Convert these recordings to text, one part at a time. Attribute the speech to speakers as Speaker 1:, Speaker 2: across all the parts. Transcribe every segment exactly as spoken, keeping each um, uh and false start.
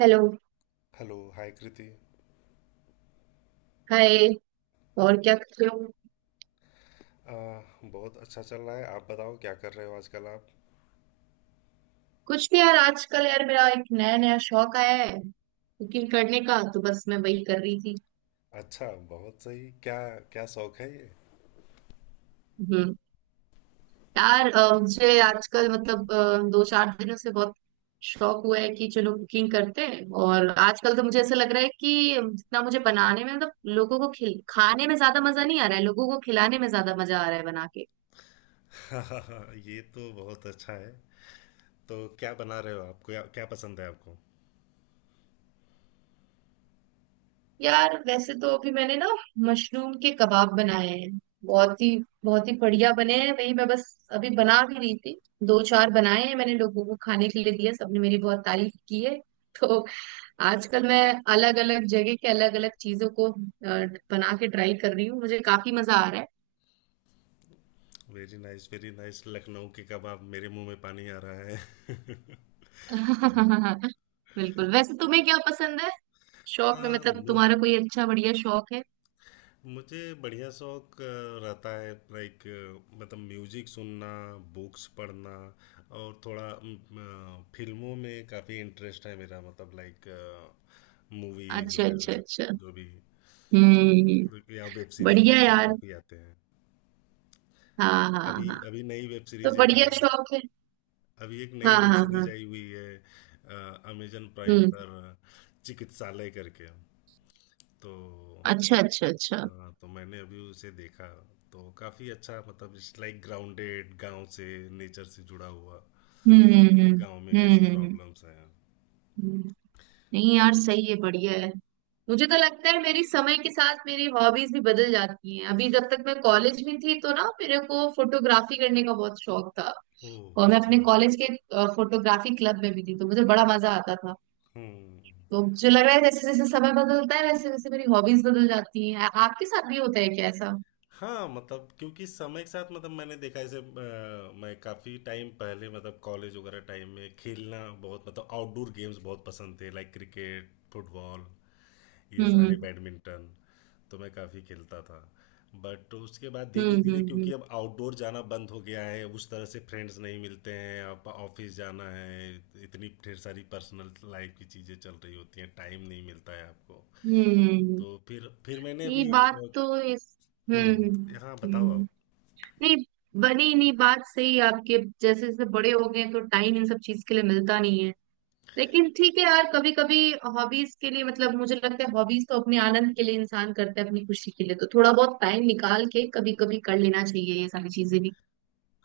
Speaker 1: Hello.
Speaker 2: Hello hi Kriti.
Speaker 1: Hi. और क्या कर रहे हो?
Speaker 2: आ, बहुत अच्छा चल रहा है। आप बताओ क्या कर रहे हो आजकल आप।
Speaker 1: कुछ भी यार। आजकल यार मेरा एक नया नया शौक आया है, कुकिंग करने का। तो बस मैं वही कर रही थी।
Speaker 2: अच्छा, बहुत सही। क्या क्या शौक है ये।
Speaker 1: हम्म। यार, अ, मुझे आजकल मतलब अ, दो चार दिनों से बहुत शौक हुआ है कि चलो कुकिंग करते हैं। और आजकल तो मुझे ऐसा लग रहा है कि जितना मुझे बनाने में मतलब लोगों को खिल खाने में ज्यादा मजा नहीं आ रहा है, लोगों को खिलाने में ज्यादा मजा आ रहा है बना के।
Speaker 2: ये तो बहुत अच्छा है। तो क्या बना रहे हो आप, क्या क्या पसंद है आपको।
Speaker 1: यार वैसे तो अभी मैंने ना मशरूम के कबाब बनाए हैं। बहुत ही बहुत ही बढ़िया बने हैं। वही मैं बस अभी बना भी रही थी। दो चार बनाए हैं मैंने, लोगों को खाने के लिए दिया, सबने मेरी बहुत तारीफ की है। तो आजकल मैं अलग अलग जगह के अलग अलग चीजों को अ, बना के ट्राई कर रही हूँ, मुझे काफी मजा आ रहा है।
Speaker 2: Very nice, very nice. Lucknow के कबाब, मेरे मुंह में पानी आ रहा है।
Speaker 1: बिल्कुल। वैसे तुम्हें क्या पसंद है? शौक में
Speaker 2: आ,
Speaker 1: मतलब तुम्हारा कोई अच्छा बढ़िया शौक है?
Speaker 2: मुझे बढ़िया शौक अ, रहता है। लाइक, मतलब म्यूजिक सुनना, बुक्स पढ़ना, और थोड़ा म, अ, फिल्मों में काफ़ी इंटरेस्ट है मेरा। मतलब लाइक मूवीज
Speaker 1: अच्छा अच्छा अच्छा।
Speaker 2: वगैरह, जो भी,
Speaker 1: हम्म।
Speaker 2: या वेब सीरीज
Speaker 1: बढ़िया
Speaker 2: आजकल
Speaker 1: यार।
Speaker 2: काफ़ी आते हैं।
Speaker 1: हाँ हाँ
Speaker 2: अभी
Speaker 1: हाँ।
Speaker 2: अभी नई वेब
Speaker 1: तो
Speaker 2: सीरीज एक
Speaker 1: बढ़िया
Speaker 2: आई,
Speaker 1: शौक है।
Speaker 2: अभी एक नई
Speaker 1: हाँ
Speaker 2: वेब
Speaker 1: हाँ
Speaker 2: सीरीज
Speaker 1: हाँ।
Speaker 2: आई हुई है अमेजन प्राइम
Speaker 1: हम्म।
Speaker 2: पर, चिकित्सालय करके। तो
Speaker 1: अच्छा अच्छा अच्छा।
Speaker 2: हाँ, तो मैंने अभी उसे देखा, तो काफी अच्छा, मतलब इट्स लाइक ग्राउंडेड, गांव से, नेचर से जुड़ा हुआ,
Speaker 1: हम्म हम्म हम्म,
Speaker 2: गांव में कैसी
Speaker 1: हम्म हम्म।
Speaker 2: प्रॉब्लम्स हैं।
Speaker 1: हम्म। नहीं यार, सही है बढ़िया है। मुझे तो लगता है मेरी समय के साथ मेरी हॉबीज भी बदल जाती हैं। अभी जब तक मैं कॉलेज में थी तो ना मेरे को फोटोग्राफी करने का बहुत शौक था,
Speaker 2: ओह
Speaker 1: और मैं अपने
Speaker 2: अच्छा।
Speaker 1: कॉलेज के फोटोग्राफी क्लब में भी थी तो मुझे बड़ा मजा आता था।
Speaker 2: हम्म।
Speaker 1: तो मुझे लग रहा है जैसे जैसे समय बदलता है वैसे वैसे मेरी हॉबीज बदल जाती हैं। आ- आपके साथ भी होता है क्या ऐसा?
Speaker 2: हाँ मतलब, क्योंकि समय के साथ, मतलब मैंने देखा जैसे, अ, मैं काफ़ी टाइम पहले, मतलब कॉलेज वगैरह टाइम में, खेलना बहुत, मतलब आउटडोर गेम्स बहुत पसंद थे, लाइक क्रिकेट, फुटबॉल, ये सारे,
Speaker 1: हम्म
Speaker 2: बैडमिंटन, तो मैं काफ़ी खेलता था। बट उसके बाद धीरे
Speaker 1: हम्म
Speaker 2: धीरे, क्योंकि
Speaker 1: हम्म
Speaker 2: अब आउटडोर जाना बंद हो गया है, उस तरह से फ्रेंड्स नहीं मिलते हैं, अब ऑफिस जाना है, इतनी ढेर सारी पर्सनल लाइफ की चीज़ें चल रही होती हैं, टाइम नहीं मिलता है आपको।
Speaker 1: हम्म हम्म।
Speaker 2: तो फिर फिर मैंने
Speaker 1: ये
Speaker 2: अभी,
Speaker 1: बात तो इस। हम्म
Speaker 2: हम्म, हाँ
Speaker 1: हम्म
Speaker 2: बताओ आप।
Speaker 1: हम्म। नहीं, बनी नहीं बात। सही है आपके, जैसे जैसे बड़े हो गए तो टाइम इन सब चीज के लिए मिलता नहीं है। लेकिन ठीक है यार, कभी कभी हॉबीज के लिए मतलब मुझे लगता है हॉबीज तो अपने आनंद के लिए इंसान करता है, अपनी खुशी के लिए। तो थोड़ा बहुत टाइम निकाल के कभी कभी कर लेना चाहिए ये सारी चीजें भी।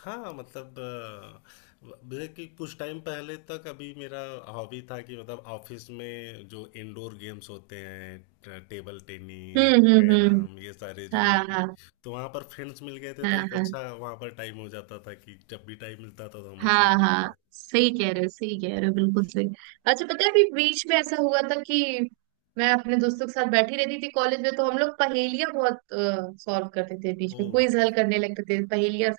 Speaker 2: हाँ मतलब अ, मेरे कि कुछ टाइम पहले तक, अभी मेरा हॉबी था कि, मतलब ऑफिस में जो इंडोर गेम्स होते हैं, ट- टेबल टेनिस,
Speaker 1: हम्म हम्म हम्म।
Speaker 2: कैरम, ये सारे जो है
Speaker 1: हाँ
Speaker 2: कि-।
Speaker 1: हाँ
Speaker 2: तो वहाँ पर फ्रेंड्स मिल गए थे, तो
Speaker 1: हाँ।
Speaker 2: एक
Speaker 1: हाँ
Speaker 2: अच्छा वहाँ पर टाइम हो जाता था कि जब भी टाइम मिलता था तो हम वो
Speaker 1: हाँ
Speaker 2: खेलते
Speaker 1: हाँ,
Speaker 2: थे।
Speaker 1: सही कह रहे हो सही कह रहे हो, बिल्कुल सही। अच्छा पता है अभी बीच में ऐसा हुआ था कि मैं अपने दोस्तों के साथ बैठी रहती थी कॉलेज में, तो हम लोग पहेलियां बहुत सॉल्व करते थे, बीच में क्विज हल
Speaker 2: ओह।
Speaker 1: करने लगते थे। पहेलियां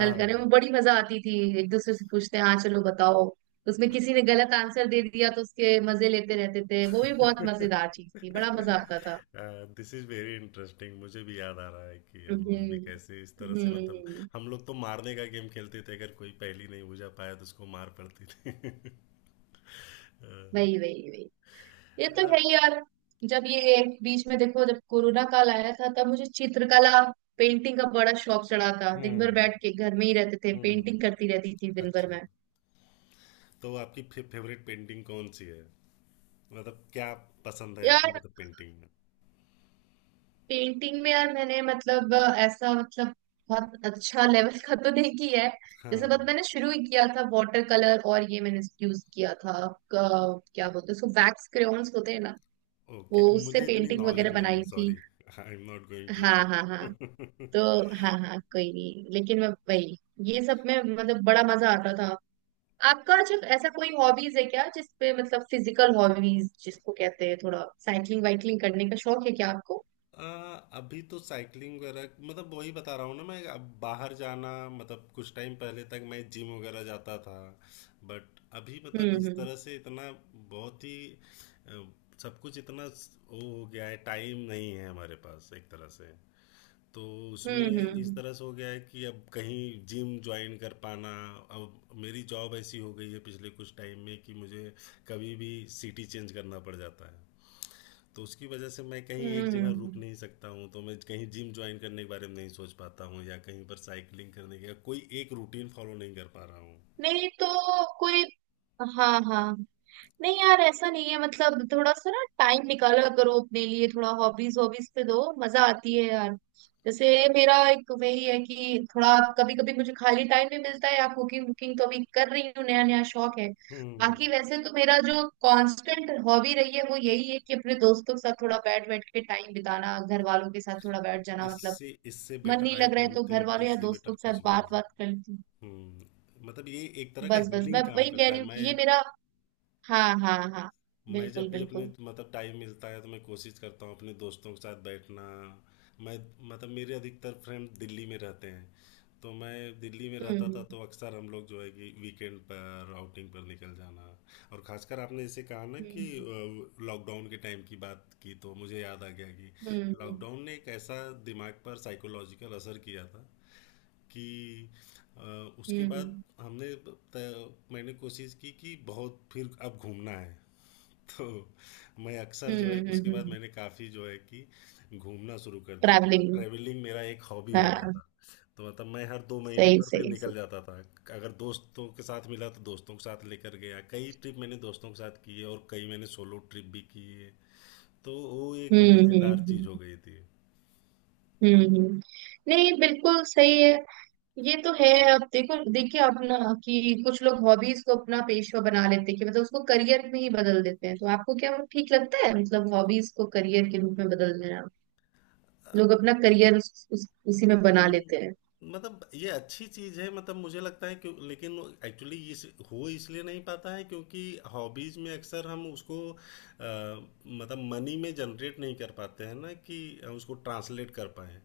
Speaker 1: हल करने में बड़ी मजा आती थी। एक दूसरे से पूछते हैं, हाँ चलो बताओ। उसमें किसी ने गलत आंसर दे दिया तो उसके मजे लेते रहते थे। वो भी बहुत मजेदार चीज थी, बड़ा मजा आता था।
Speaker 2: This is very interesting. मुझे भी याद आ रहा है कि हम लोग भी
Speaker 1: हम्म
Speaker 2: कैसे इस तरह से, मतलब
Speaker 1: हम्म।
Speaker 2: हम लोग तो मारने का गेम खेलते थे। अगर कोई पहेली नहीं बुझा पाया तो उसको मार पड़ती थी। अ,
Speaker 1: वही वही वही, ये तो
Speaker 2: अ,
Speaker 1: है ही यार। जब ये बीच में देखो, जब कोरोना काल आया था तब मुझे चित्रकला पेंटिंग का बड़ा शौक चढ़ा था। दिन भर
Speaker 2: हम्म,
Speaker 1: बैठ के घर में ही रहते थे,
Speaker 2: हम्म।
Speaker 1: पेंटिंग करती रहती थी दिन भर
Speaker 2: अच्छा।
Speaker 1: में।
Speaker 2: तो आपकी फे, फेवरेट पेंटिंग कौन सी है, मतलब क्या पसंद है आपको,
Speaker 1: यार
Speaker 2: मतलब पेंटिंग में।
Speaker 1: पेंटिंग में यार मैंने मतलब अ, ऐसा मतलब बहुत अच्छा लेवल का तो नहीं किया है। जैसे
Speaker 2: हाँ।
Speaker 1: बस मैंने शुरू ही किया था वाटर कलर, और ये मैंने यूज किया था, क- क्या बोलते हैं उसको, वैक्स क्रेयॉन्स होते हैं ना,
Speaker 2: ओके,
Speaker 1: वो उससे
Speaker 2: मुझे इतनी
Speaker 1: पेंटिंग
Speaker 2: नॉलेज
Speaker 1: वगैरह
Speaker 2: नहीं है,
Speaker 1: बनाई थी।
Speaker 2: सॉरी। आई एम नॉट
Speaker 1: हाँ
Speaker 2: गोइंग
Speaker 1: हाँ हाँ।
Speaker 2: टू।
Speaker 1: तो हाँ हाँ, कोई नहीं। लेकिन मैं वही, ये सब में मतलब बड़ा मजा आता था। आपका अच्छा ऐसा कोई हॉबीज है क्या, जिसपे मतलब फिजिकल हॉबीज जिसको कहते हैं, थोड़ा साइकिलिंग वाइकलिंग करने का शौक है क्या आपको?
Speaker 2: आ, अभी तो साइकिलिंग वगैरह, मतलब वही बता रहा हूँ ना मैं, अब बाहर जाना, मतलब कुछ टाइम पहले तक मैं जिम वगैरह जाता था। बट अभी, मतलब इस
Speaker 1: हम्म
Speaker 2: तरह से इतना बहुत ही अ, सब कुछ इतना स- वो हो गया है, टाइम नहीं है हमारे पास एक तरह से। तो
Speaker 1: हम्म
Speaker 2: उसमें
Speaker 1: हम्म
Speaker 2: इस
Speaker 1: हम्म
Speaker 2: तरह से हो गया है कि अब कहीं जिम ज्वाइन कर पाना, अब मेरी जॉब ऐसी हो गई है पिछले कुछ टाइम में कि मुझे कभी भी सिटी चेंज करना पड़ जाता है। तो उसकी वजह से मैं कहीं
Speaker 1: हम्म
Speaker 2: एक
Speaker 1: हम्म, हम्म।
Speaker 2: जगह रुक
Speaker 1: हम्म।
Speaker 2: नहीं सकता हूँ, तो मैं कहीं जिम ज्वाइन करने के बारे में नहीं सोच पाता हूँ, या कहीं पर साइकिलिंग करने का कोई एक रूटीन फॉलो नहीं कर पा रहा हूँ।
Speaker 1: नहीं तो कोई। हाँ हाँ। नहीं यार, ऐसा नहीं है मतलब, थोड़ा सा ना टाइम निकाला करो अपने लिए, थोड़ा हॉबीज हॉबीज पे दो। मजा आती है यार। जैसे मेरा एक वही है कि थोड़ा कभी कभी मुझे खाली टाइम भी मिलता है, या कुकिंग वुकिंग तो अभी कर रही हूँ, नया नया शौक है।
Speaker 2: हम्म।
Speaker 1: बाकी वैसे तो मेरा जो कांस्टेंट हॉबी रही है वो यही है कि अपने दोस्तों के साथ थोड़ा बैठ बैठ के टाइम बिताना, घर वालों के साथ थोड़ा बैठ जाना, मतलब
Speaker 2: इससे इससे
Speaker 1: मन
Speaker 2: बेटर,
Speaker 1: नहीं
Speaker 2: आई
Speaker 1: लग रहा है
Speaker 2: डोंट
Speaker 1: तो घर
Speaker 2: थिंक
Speaker 1: वालों या
Speaker 2: इससे
Speaker 1: दोस्तों
Speaker 2: बेटर
Speaker 1: के साथ
Speaker 2: कुछ भी हो
Speaker 1: बात बात कर
Speaker 2: सकता।
Speaker 1: लेती हूँ।
Speaker 2: हम्म, मतलब ये एक तरह का
Speaker 1: बस बस मैं
Speaker 2: हीलिंग काम
Speaker 1: वही कह
Speaker 2: करता
Speaker 1: रही
Speaker 2: है।
Speaker 1: हूँ
Speaker 2: मैं
Speaker 1: कि ये मेरा। हाँ हाँ हाँ,
Speaker 2: मैं जब
Speaker 1: बिल्कुल
Speaker 2: भी अपने,
Speaker 1: बिल्कुल।
Speaker 2: मतलब टाइम मिलता है, तो मैं कोशिश करता हूँ अपने दोस्तों के साथ बैठना। मैं, मतलब मेरे अधिकतर फ्रेंड दिल्ली में रहते हैं, तो मैं दिल्ली में रहता था,
Speaker 1: हम्म
Speaker 2: तो अक्सर हम लोग जो है कि वीकेंड पर आउटिंग पर निकल जाना। और खासकर आपने जैसे कहा ना कि अ, लॉकडाउन के टाइम की बात की, तो मुझे याद आ गया कि
Speaker 1: हम्म
Speaker 2: लॉकडाउन ने एक ऐसा दिमाग पर साइकोलॉजिकल असर किया था कि अ, उसके बाद
Speaker 1: हम्म
Speaker 2: हमने त- मैंने कोशिश की कि बहुत फिर अब घूमना है। तो मैं अक्सर जो है कि उसके बाद
Speaker 1: हम्म।
Speaker 2: मैंने काफ़ी जो है कि घूमना शुरू कर दिया, मतलब
Speaker 1: ट्रैवलिंग।
Speaker 2: ट्रैवलिंग मेरा एक हॉबी हो गया
Speaker 1: हाँ।
Speaker 2: था। तो मतलब मैं हर दो महीने
Speaker 1: सही
Speaker 2: पर फिर
Speaker 1: सही
Speaker 2: निकल
Speaker 1: सही।
Speaker 2: जाता था। अगर दोस्तों के साथ मिला तो दोस्तों के साथ लेकर गया, कई ट्रिप मैंने दोस्तों के साथ किए, और कई मैंने सोलो ट्रिप भी किए। तो वो एक
Speaker 1: हम्म
Speaker 2: मज़ेदार चीज़
Speaker 1: हम्म
Speaker 2: हो गई थी।
Speaker 1: हम्म हम्म, हम्म, हम्म। नहीं बिल्कुल सही है। ये तो है। अब देखो देखिए आप ना, कि कुछ लोग हॉबीज को अपना पेशा बना लेते हैं कि मतलब उसको करियर में ही बदल देते हैं। तो आपको क्या वो ठीक लगता है मतलब हॉबीज को करियर के रूप में बदल देना, लोग अपना करियर उस, उस, उसी में बना
Speaker 2: हम्म,
Speaker 1: लेते हैं।
Speaker 2: मतलब ये अच्छी चीज है, मतलब मुझे लगता है, क्यों लेकिन एक्चुअली ये इस हो इसलिए नहीं पाता है, क्योंकि हॉबीज में अक्सर हम उसको अ, मतलब मनी में जनरेट नहीं कर पाते हैं ना कि उसको ट्रांसलेट कर पाए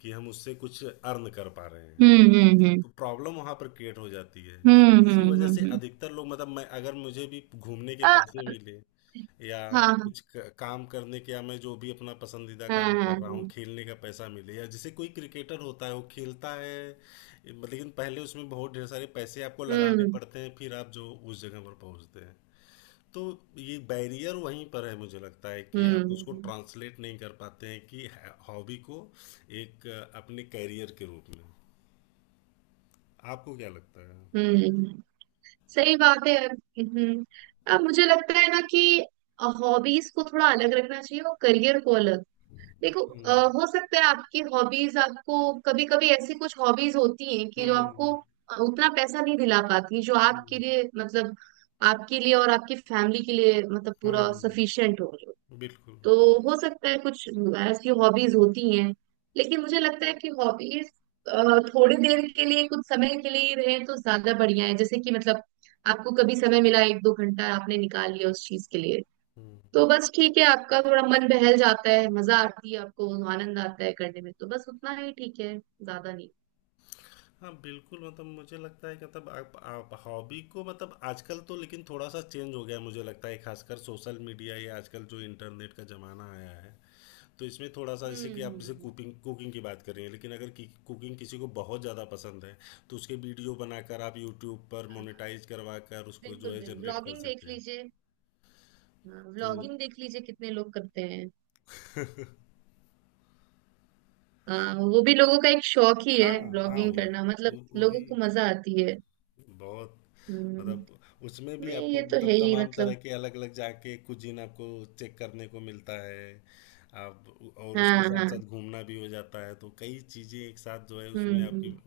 Speaker 2: कि हम उससे कुछ अर्न कर पा रहे हैं।
Speaker 1: हम्म हम्म हम्म
Speaker 2: तो प्रॉब्लम वहां पर क्रिएट हो जाती है।
Speaker 1: हम्म हम्म
Speaker 2: इसी
Speaker 1: हम्म
Speaker 2: वजह से
Speaker 1: हम्म।
Speaker 2: अधिकतर लोग, मतलब मैं, अगर मुझे भी घूमने के
Speaker 1: आ,
Speaker 2: पैसे मिले, या
Speaker 1: हाँ हाँ
Speaker 2: कुछ क- काम करने के, या मैं जो भी अपना पसंदीदा
Speaker 1: हाँ।
Speaker 2: काम
Speaker 1: हाँ
Speaker 2: कर रहा हूँ
Speaker 1: हाँ।
Speaker 2: खेलने का पैसा मिले, या जैसे कोई क्रिकेटर होता है वो खेलता है। लेकिन पहले उसमें बहुत ढेर सारे पैसे आपको लगाने
Speaker 1: हम्म
Speaker 2: पड़ते हैं, फिर आप जो उस जगह पर पहुंचते हैं। तो ये बैरियर वहीं पर है, मुझे लगता है कि आप उसको
Speaker 1: हम्म
Speaker 2: ट्रांसलेट नहीं कर पाते हैं कि हॉबी को एक अ, अपने कैरियर के रूप में। आपको क्या लगता है।
Speaker 1: हम्म। सही बात है यार। हम्म। अब मुझे लगता है ना कि हॉबीज को थोड़ा अलग रखना चाहिए और करियर को अलग। देखो
Speaker 2: हुँ,
Speaker 1: अ, हो सकता है आपकी हॉबीज आपको, कभी कभी ऐसी कुछ हॉबीज होती हैं कि जो आपको
Speaker 2: हुँ,
Speaker 1: उतना पैसा नहीं दिला पाती जो आपके
Speaker 2: हुँ,
Speaker 1: लिए मतलब आपके लिए और आपकी फैमिली के लिए मतलब पूरा
Speaker 2: हुँ,
Speaker 1: सफिशिएंट हो।
Speaker 2: बिल्कुल।
Speaker 1: तो हो सकता है कुछ ऐसी हॉबीज होती हैं। लेकिन मुझे लगता है कि हॉबीज थोड़ी देर के लिए कुछ समय के लिए ही रहे तो ज्यादा बढ़िया है। जैसे कि मतलब आपको कभी समय मिला, एक दो घंटा आपने निकाल लिया उस चीज के लिए,
Speaker 2: हुँ।
Speaker 1: तो बस ठीक है, आपका थोड़ा मन बहल जाता है, मजा आती है आपको, आनंद आता है करने में, तो बस उतना ही ठीक है, ज्यादा नहीं।
Speaker 2: हाँ, बिल्कुल, मतलब मुझे लगता है कि, मतलब आप आप हॉबी को, मतलब आजकल तो लेकिन थोड़ा-सा चेंज हो गया है, मुझे लगता है खासकर सोशल मीडिया या आजकल जो इंटरनेट का ज़माना आया है, तो इसमें थोड़ा-सा,
Speaker 1: हम्म
Speaker 2: जैसे कि आप
Speaker 1: हम्म
Speaker 2: जैसे
Speaker 1: हम्म।
Speaker 2: कुकिंग कुकिंग की बात कर रही हैं, लेकिन अगर कि कुकिंग किसी को बहुत ज़्यादा पसंद है, तो उसके वीडियो बनाकर आप यूट्यूब पर मोनेटाइज़ करवाकर उसको जो
Speaker 1: बिल्कुल
Speaker 2: है
Speaker 1: बिल्कुल,
Speaker 2: जनरेट कर
Speaker 1: व्लॉगिंग देख
Speaker 2: सकते हैं।
Speaker 1: लीजिए।
Speaker 2: तो।
Speaker 1: व्लॉगिंग देख लीजिए कितने लोग करते हैं। हाँ, वो भी लोगों का एक शौक ही है,
Speaker 2: हाँ, हाँ,
Speaker 1: ब्लॉगिंग
Speaker 2: वो
Speaker 1: करना मतलब
Speaker 2: वो वो भी
Speaker 1: लोगों को मजा आती है।
Speaker 2: बहुत,
Speaker 1: हम्म।
Speaker 2: मतलब उसमें भी
Speaker 1: नहीं
Speaker 2: आपको,
Speaker 1: ये तो है
Speaker 2: मतलब
Speaker 1: ही
Speaker 2: तमाम तरह
Speaker 1: मतलब।
Speaker 2: के अलग अलग जाके कुजीन आपको चेक करने को मिलता है। आप, और उसके
Speaker 1: हाँ
Speaker 2: साथ
Speaker 1: हाँ।
Speaker 2: साथ घूमना भी हो जाता है, तो कई चीज़ें एक साथ जो है
Speaker 1: हम्म
Speaker 2: उसमें आपकी
Speaker 1: हम्म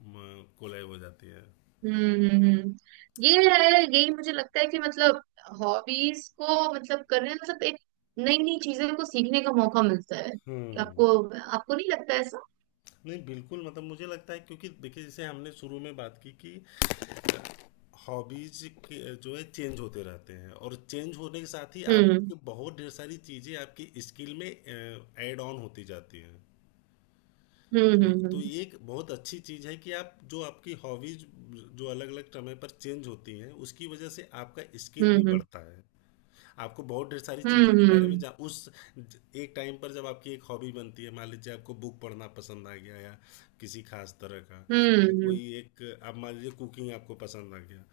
Speaker 2: कोलैब हो जाती है।
Speaker 1: हम्म हम्म, हम्म। ये है, यही मुझे लगता है कि मतलब हॉबीज को मतलब करने मतलब एक नई नई चीजों को सीखने का मौका मिलता है
Speaker 2: हम्म।
Speaker 1: आपको। आपको नहीं लगता ऐसा?
Speaker 2: नहीं बिल्कुल, मतलब मुझे लगता है क्योंकि देखिए, जैसे हमने शुरू में बात की कि हॉबीज के जो है चेंज होते रहते हैं, और चेंज होने के साथ ही
Speaker 1: हम्म
Speaker 2: आपको बहुत ढेर सारी चीज़ें आपकी स्किल में ऐड ऑन होती जाती हैं।
Speaker 1: हम्म
Speaker 2: तो तो
Speaker 1: हम्म
Speaker 2: ये एक बहुत अच्छी चीज़ है कि आप जो आपकी हॉबीज जो अलग अलग समय पर चेंज होती हैं, उसकी वजह से आपका स्किल भी
Speaker 1: हम्म
Speaker 2: बढ़ता है। आपको बहुत ढेर सारी
Speaker 1: हम्म
Speaker 2: चीज़ों के
Speaker 1: हम्म
Speaker 2: बारे में
Speaker 1: हम्म
Speaker 2: जा उस, ज- एक टाइम पर जब आपकी एक हॉबी बनती है, मान लीजिए आपको बुक पढ़ना पसंद आ गया, या किसी खास तरह का,
Speaker 1: हम्म
Speaker 2: या कोई
Speaker 1: हम्म
Speaker 2: एक आप मान लीजिए कुकिंग आपको पसंद आ गया,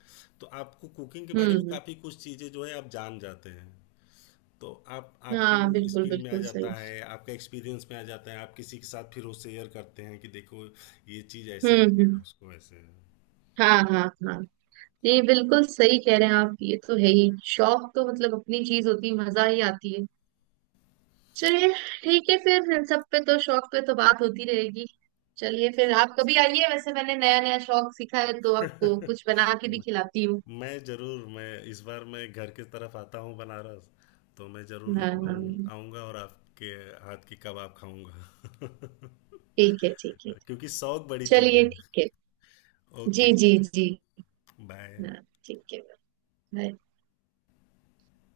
Speaker 2: तो आपको कुकिंग के बारे
Speaker 1: हम्म,
Speaker 2: में
Speaker 1: हम्म।
Speaker 2: काफ़ी कुछ चीज़ें जो है आप जान जाते हैं। तो आप,
Speaker 1: हम्म,
Speaker 2: आपके
Speaker 1: हाँ
Speaker 2: वो
Speaker 1: बिल्कुल
Speaker 2: स्किल में आ
Speaker 1: बिल्कुल सही।
Speaker 2: जाता है, आपका एक्सपीरियंस में आ जाता है, आप किसी के साथ फिर वो शेयर करते हैं कि देखो ये चीज़ ऐसे
Speaker 1: हम्म
Speaker 2: है या
Speaker 1: हम्म।
Speaker 2: उसको ऐसे है।
Speaker 1: हाँ हाँ हाँ। जी बिल्कुल सही कह रहे हैं आप। ये तो है ही, शौक तो मतलब अपनी चीज होती है, मजा ही आती है। चलिए, ठीक है फिर। इन सब पे तो शौक पे तो बात होती रहेगी। चलिए फिर आप कभी आइए, वैसे मैंने नया नया शौक सीखा है तो आपको कुछ बना के भी
Speaker 2: म-
Speaker 1: खिलाती हूँ।
Speaker 2: मैं ज़रूर, मैं इस बार, मैं घर के तरफ आता हूँ बनारस, तो मैं ज़रूर
Speaker 1: हाँ हाँ,
Speaker 2: लखनऊ
Speaker 1: हाँ।
Speaker 2: आऊँगा और आपके हाथ की कबाब खाऊंगा।
Speaker 1: ठीक है ठीक है।
Speaker 2: क्योंकि शौक बड़ी चीज़
Speaker 1: चलिए
Speaker 2: है।
Speaker 1: ठीक है। जी
Speaker 2: ओके।
Speaker 1: जी जी।
Speaker 2: बाय।
Speaker 1: हाँ ठीक है। बाय।